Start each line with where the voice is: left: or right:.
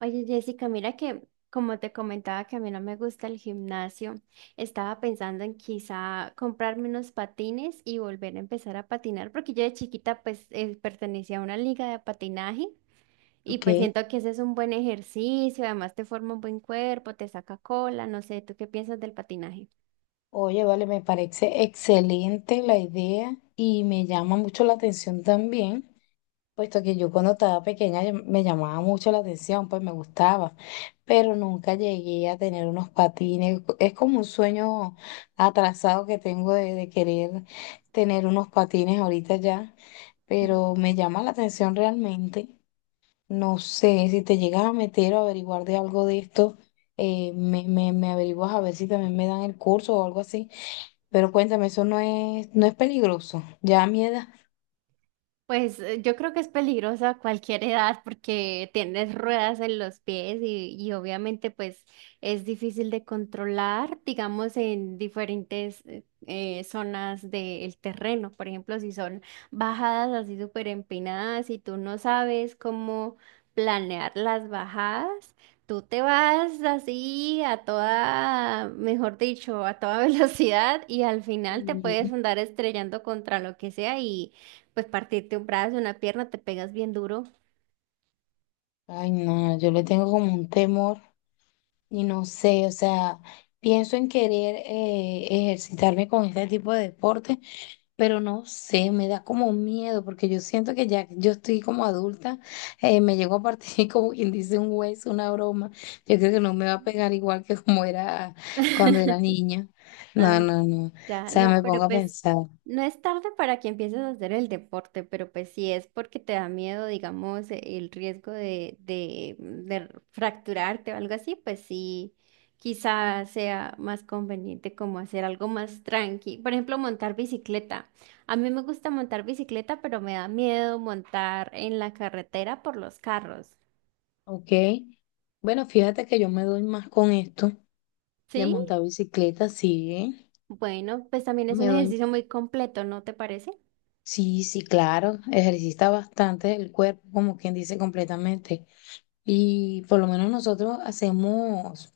right: Oye, Jessica, mira que como te comentaba que a mí no me gusta el gimnasio, estaba pensando en quizá comprarme unos patines y volver a empezar a patinar, porque yo de chiquita pues pertenecía a una liga de patinaje y pues
left: Ok.
right: siento que ese es un buen ejercicio, además te forma un buen cuerpo, te saca cola, no sé, ¿tú qué piensas del patinaje?
left: Oye, vale, me parece excelente la idea y me llama mucho la atención también, puesto que yo cuando estaba pequeña me llamaba mucho la atención, pues me gustaba, pero nunca llegué a tener unos patines. Es como un sueño atrasado que tengo de querer tener unos patines ahorita ya, pero me llama la atención realmente. No sé, si te llegas a meter o averiguar de algo de esto, me averiguas a ver si también me dan el curso o algo así. Pero cuéntame, eso no es peligroso. Ya a mi edad.
right: Pues yo creo que es peligrosa a cualquier edad porque tienes ruedas en los pies y obviamente pues es difícil de controlar, digamos, en diferentes zonas del terreno. Por ejemplo, si son bajadas así súper empinadas y tú no sabes cómo planear las bajadas, tú te vas así a toda, mejor dicho, a toda velocidad y al final te puedes
left: Y
right: andar estrellando contra lo que sea y... Pues partirte un brazo, una pierna, te pegas bien duro.
left: Ay, no, yo le tengo como un temor y no sé, o sea, pienso en querer ejercitarme con este tipo de deporte, pero no sé, me da como miedo porque yo siento que ya yo estoy como adulta, me llegó a partir como quien dice un hueso, una broma. Yo creo que no me va a pegar igual que como era cuando era niña. No,
right: Ah,
left: no, no. O
right: ya,
left: sea,
right: no,
left: me
right: pero
left: pongo a
right: pues
left: pensar,
right: no es tarde para que empieces a hacer el deporte, pero pues si es porque te da miedo, digamos, el riesgo de fracturarte o algo así, pues sí, quizás sea más conveniente como hacer algo más tranqui. Por ejemplo, montar bicicleta. A mí me gusta montar bicicleta, pero me da miedo montar en la carretera por los carros.
left: ¿ok? Bueno, fíjate que yo me doy más con esto de
right: ¿Sí?
left: montar bicicleta, sí, ¿eh?
right: Bueno, pues también es un
left: Me doy,
right: ejercicio muy completo, ¿no te parece?
left: sí, sí, claro, ejercita bastante el cuerpo, como quien dice completamente. Y por lo menos nosotros hacemos,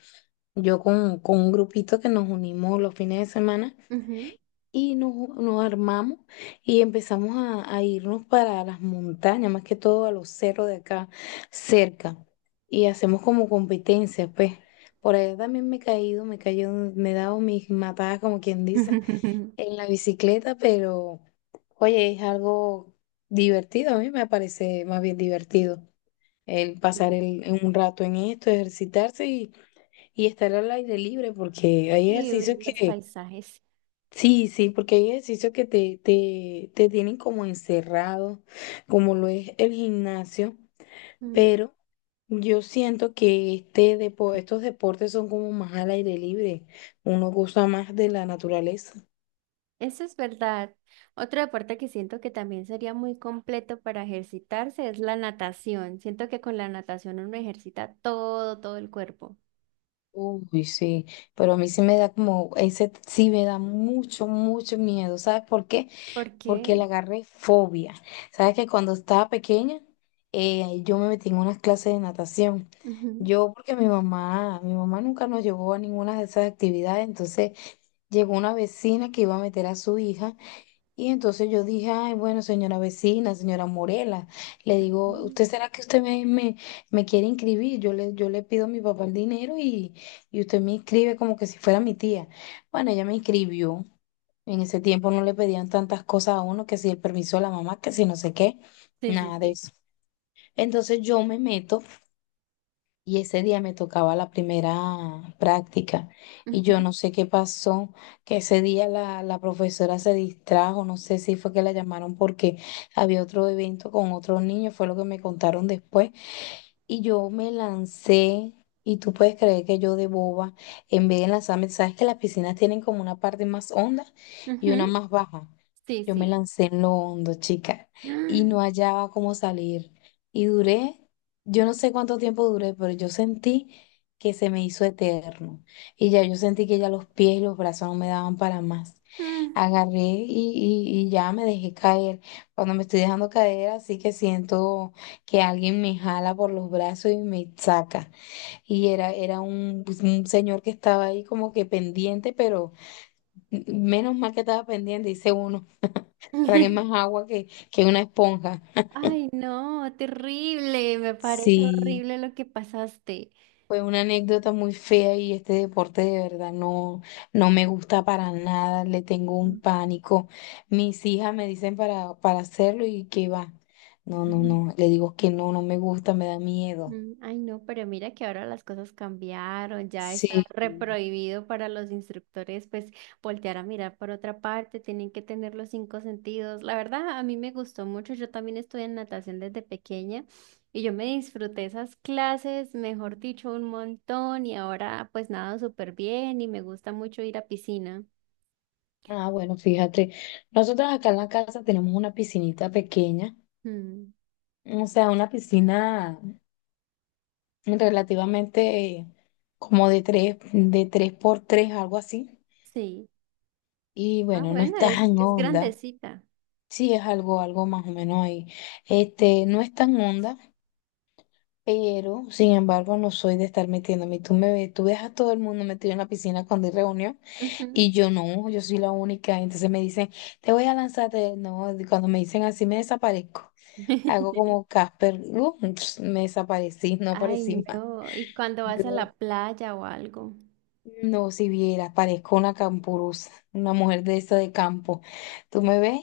left: yo con un grupito que nos unimos los fines de semana
right: Ujú.
left: y nos armamos y empezamos a irnos para las montañas, más que todo a los cerros de acá cerca. Y hacemos como competencias, pues. Por allá también me he caído, me he caído, me he dado mis matadas, como quien dice, en la bicicleta, pero oye, es algo divertido, a mí me parece más bien divertido el pasar el, un rato en esto, ejercitarse y estar al aire libre, porque hay
right: Sí, ver
left: ejercicios
right: los
left: que,
right: paisajes.
left: sí, sí, porque hay ejercicios que te tienen como encerrado, como lo es el gimnasio,
right: Mm,
left: pero yo siento que este estos deportes son como más al aire libre, uno goza más de la naturaleza.
right: eso es verdad. Otro deporte que siento que también sería muy completo para ejercitarse es la natación. Siento que con la natación uno ejercita todo, todo el cuerpo.
left: Uy, sí, pero a mí sí me da como, ese sí me da mucho, mucho miedo. ¿Sabes por qué?
right: ¿Por
left: Porque
right: qué?
left: le agarré fobia. Sabes que cuando estaba pequeña, yo me metí en unas clases de natación.
right: Ujú.
left: Yo, porque mi mamá nunca nos llevó a ninguna de esas actividades, entonces llegó una vecina que iba a meter a su hija y entonces yo dije, ay, bueno, señora vecina, señora Morela, le digo, ¿usted
right: Ujú.
left: será que usted me quiere inscribir? Yo le pido a mi papá el dinero y usted me inscribe como que si fuera mi tía. Bueno, ella me inscribió. En ese tiempo no le pedían tantas cosas a uno, que si el permiso de la mamá, que si no sé qué,
right: Sí, sí,
left: nada de
right: sí.
left: eso. Entonces yo me meto y ese día me tocaba la primera práctica y yo
right: Ujú.
left: no sé qué pasó, que ese día la profesora se distrajo, no sé si fue que la llamaron porque había otro evento con otros niños, fue lo que me contaron después. Y yo me lancé, y tú puedes creer que yo de boba, en vez de lanzarme, sabes que las piscinas tienen como una parte más honda y una
right: Ujú.
left: más baja.
right: Sí,
left: Yo me
right: sí.
left: lancé en lo hondo, chica, y no hallaba cómo salir. Y duré, yo no sé cuánto tiempo duré, pero yo sentí que se me hizo eterno. Y ya yo sentí que ya los pies y los brazos no me daban para más. Agarré y, y ya me dejé caer. Cuando me estoy dejando caer, así que siento que alguien me jala por los brazos y me saca. Y era un, pues, un señor que estaba ahí como que pendiente, pero menos mal que estaba pendiente, dice uno, tragué
right: Mm.
left: más agua que una esponja.
right: Ay, no, terrible, me parece
left: Sí,
right: horrible lo que pasaste.
left: fue una anécdota muy fea y este deporte de verdad no, no me gusta para nada, le tengo un
right: Mm,
left: pánico. Mis hijas me dicen para hacerlo y que va. No, no,
right: ujú,
left: no, le digo que no, no me gusta, me da miedo.
right: mm, ay, no, pero mira que ahora las cosas cambiaron, ya está
left: Sí.
right: reprohibido para los instructores, pues voltear a mirar por otra parte, tienen que tener los cinco sentidos. La verdad, a mí me gustó mucho, yo también estudié en natación desde pequeña y yo me disfruté esas clases, mejor dicho, un montón y ahora pues nado súper bien y me gusta mucho ir a piscina.
left: Ah, bueno, fíjate, nosotros acá en la casa tenemos una piscinita pequeña,
right: Mm,
left: o sea, una piscina relativamente como de tres por tres, algo así.
right: sí.
left: Y
right: Ah,
left: bueno, no es
right: bueno,
left: tan
right: es
left: honda,
right: grandecita.
left: sí es algo, algo más o menos ahí. Este, no es tan honda, pero sin embargo no soy de estar metiéndome. Y tú me ves, tú ves a todo el mundo metido en la piscina cuando hay reunión.
right: Ujú.
left: Y yo no, yo soy la única. Entonces me dicen, te voy a lanzar. No, y cuando me dicen así, me desaparezco. Hago como Casper, me desaparecí, no
right: Ay,
left: aparecí más.
right: no. ¿Y cuando vas a
left: No,
right: la playa o algo?
left: no, si vieras, parezco una campurusa, una mujer de esa de campo. Tú me ves,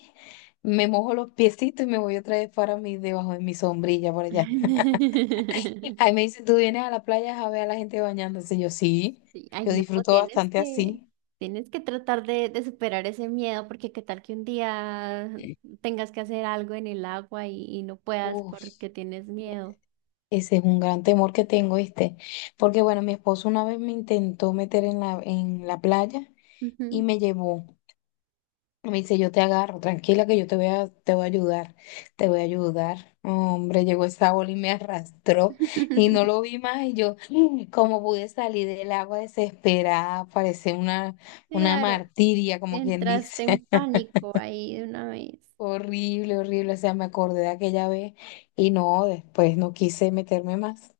left: me mojo los piecitos y me voy otra vez para mí, debajo de mi sombrilla por allá. Ahí me dicen, tú vienes a la playa a ver a la gente bañándose. Yo sí,
right: Sí, ay,
left: yo
right: no,
left: disfruto
right: tienes
left: bastante
right: que,
left: así.
right: tienes que tratar de superar ese miedo, porque qué tal que un día tengas que hacer algo en el agua y no puedas porque tienes miedo.
left: Ese es un gran temor que tengo, ¿viste? Porque bueno, mi esposo una vez me intentó meter en la playa y
right: Ujú.
left: me llevó. Me dice, yo te agarro, tranquila que yo te voy a ayudar, te voy a ayudar. Hombre, llegó esa ola y me arrastró y no lo vi más y yo, como pude salir del agua desesperada, parecía una
right: Claro,
left: martiria, como quien
right: entraste
left: dice.
right: en pánico ahí de una vez.
left: Horrible, horrible, o sea, me acordé de aquella vez y no, después no quise meterme más.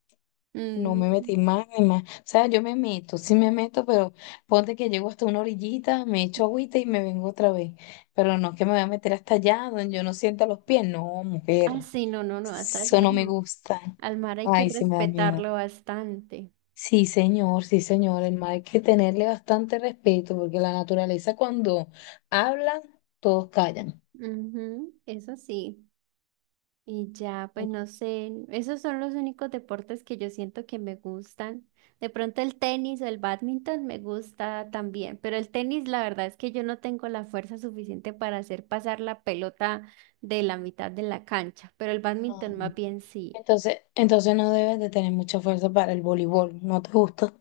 left: No me metí
right: Mm.
left: más ni más. O sea, yo me meto, sí me meto, pero ponte que llego hasta una orillita, me echo agüita y me vengo otra vez. Pero no es que me voy a meter hasta allá donde yo no sienta los pies. No,
right: Ah,
left: mujer,
right: sí, no, no, no, hasta
left: eso
right: allá
left: no me
right: no.
left: gusta.
right: Al mar hay que
left: Ay, sí me da miedo.
right: respetarlo bastante.
left: Sí, señor, sí, señor. El mar hay que tenerle bastante respeto porque la naturaleza cuando habla, todos callan.
right: Ujú, eso sí. Y ya, pues no sé, esos son los únicos deportes que yo siento que me gustan. De pronto el tenis o el bádminton me gusta también, pero el tenis la verdad es que yo no tengo la fuerza suficiente para hacer pasar la pelota de la mitad de la cancha, pero el
left: Ah.
right: bádminton más bien sí.
left: Entonces no debes de tener mucha fuerza para el voleibol. ¿No te gusta?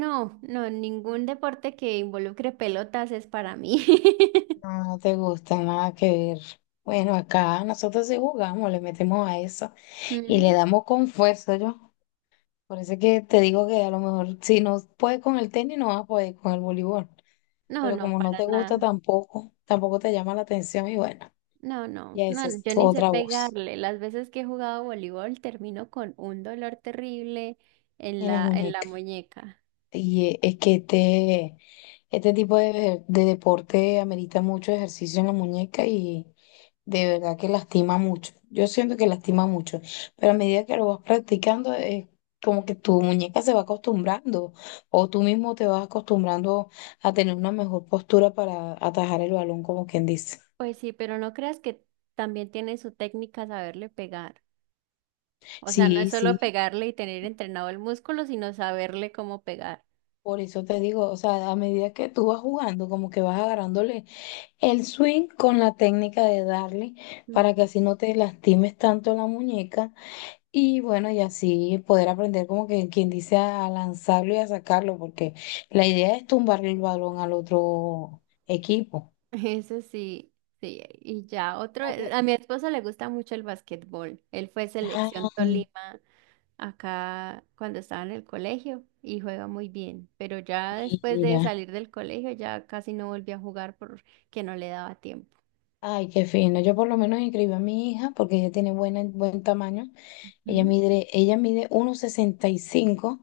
right: No, no, ningún deporte que involucre pelotas es para mí.
left: No, no te gusta, nada que ver. Bueno, acá nosotros sí jugamos, le metemos a eso y le
right: Mm,
left: damos con fuerza, yo. Por eso es que te digo que a lo mejor si no puedes con el tenis, no vas a poder con el voleibol.
right: no,
left: Pero
right: no,
left: como no
right: para
left: te gusta
right: nada.
left: tampoco, tampoco te llama la atención y bueno,
right: No, no,
left: ya esa
right: no,
left: es
right: yo
left: tu
right: ni sé
left: otra voz
right: pegarle. Las veces que he jugado voleibol termino con un dolor terrible
left: en las
right: en la
left: muñecas.
right: muñeca.
left: Y es que este tipo de deporte amerita mucho ejercicio en la muñeca y de verdad que lastima mucho. Yo siento que lastima mucho, pero a medida que lo vas practicando, es como que tu muñeca se va acostumbrando o tú mismo te vas acostumbrando a tener una mejor postura para atajar el balón, como quien dice.
right: Pues sí, pero no creas que también tiene su técnica saberle pegar. O sea, no es
left: Sí,
right: solo
left: sí,
right: pegarle y tener entrenado el músculo, sino saberle cómo pegar.
left: por eso te digo, o sea, a medida que tú vas jugando, como que vas agarrándole el swing con la técnica de darle
right: Ujú.
left: para que así no te lastimes tanto la muñeca y bueno, y así poder aprender como que quien dice a lanzarlo y a sacarlo, porque la idea es tumbarle el balón al otro equipo.
right: Eso sí, sí. Y ya otro,
left: Algo-
right: a mi esposo le gusta mucho el básquetbol. Él fue selección
left: Ah,
right: Tolima acá cuando estaba en el colegio y juega muy bien, pero ya después de
left: mira.
right: salir del colegio ya casi no volví a jugar porque no le daba tiempo.
left: Ay, qué fino. Yo por lo menos inscribí a mi hija porque ella tiene buena, buen tamaño. Ella
right: Mm,
left: mide, ella mide 1,65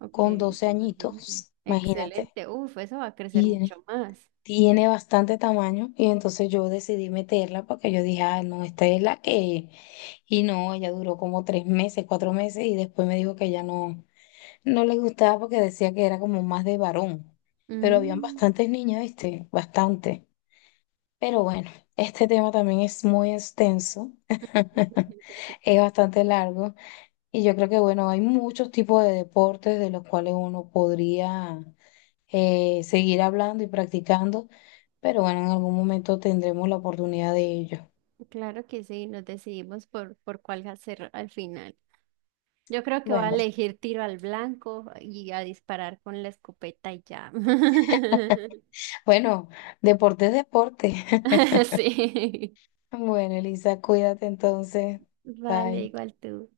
right: ok,
left: con 12
right: súper bien.
left: añitos, imagínate.
right: Excelente, uf, eso va a crecer
left: Y
right: mucho más.
left: tiene bastante tamaño y entonces yo decidí meterla porque yo dije, ah, no, esta es la que... Y no, ella duró como 3 meses, 4 meses y después me dijo que ya no le gustaba porque decía que era como más de varón. Pero habían
right: Mm,
left: bastantes niñas, ¿viste? Bastante. Pero bueno, este tema también es muy extenso, es bastante largo y yo creo que bueno, hay muchos tipos de deportes de los cuales uno podría seguir hablando y practicando, pero bueno, en algún momento tendremos la oportunidad de ello.
right: claro que sí, nos decidimos por cuál hacer al final. Yo creo que voy a
left: Bueno,
right: elegir tiro al blanco y a disparar con la escopeta y ya.
left: bueno, deporte es deporte.
right: Sí.
left: Bueno, Elisa, cuídate entonces.
right: Vale,
left: Bye.
right: igual tú.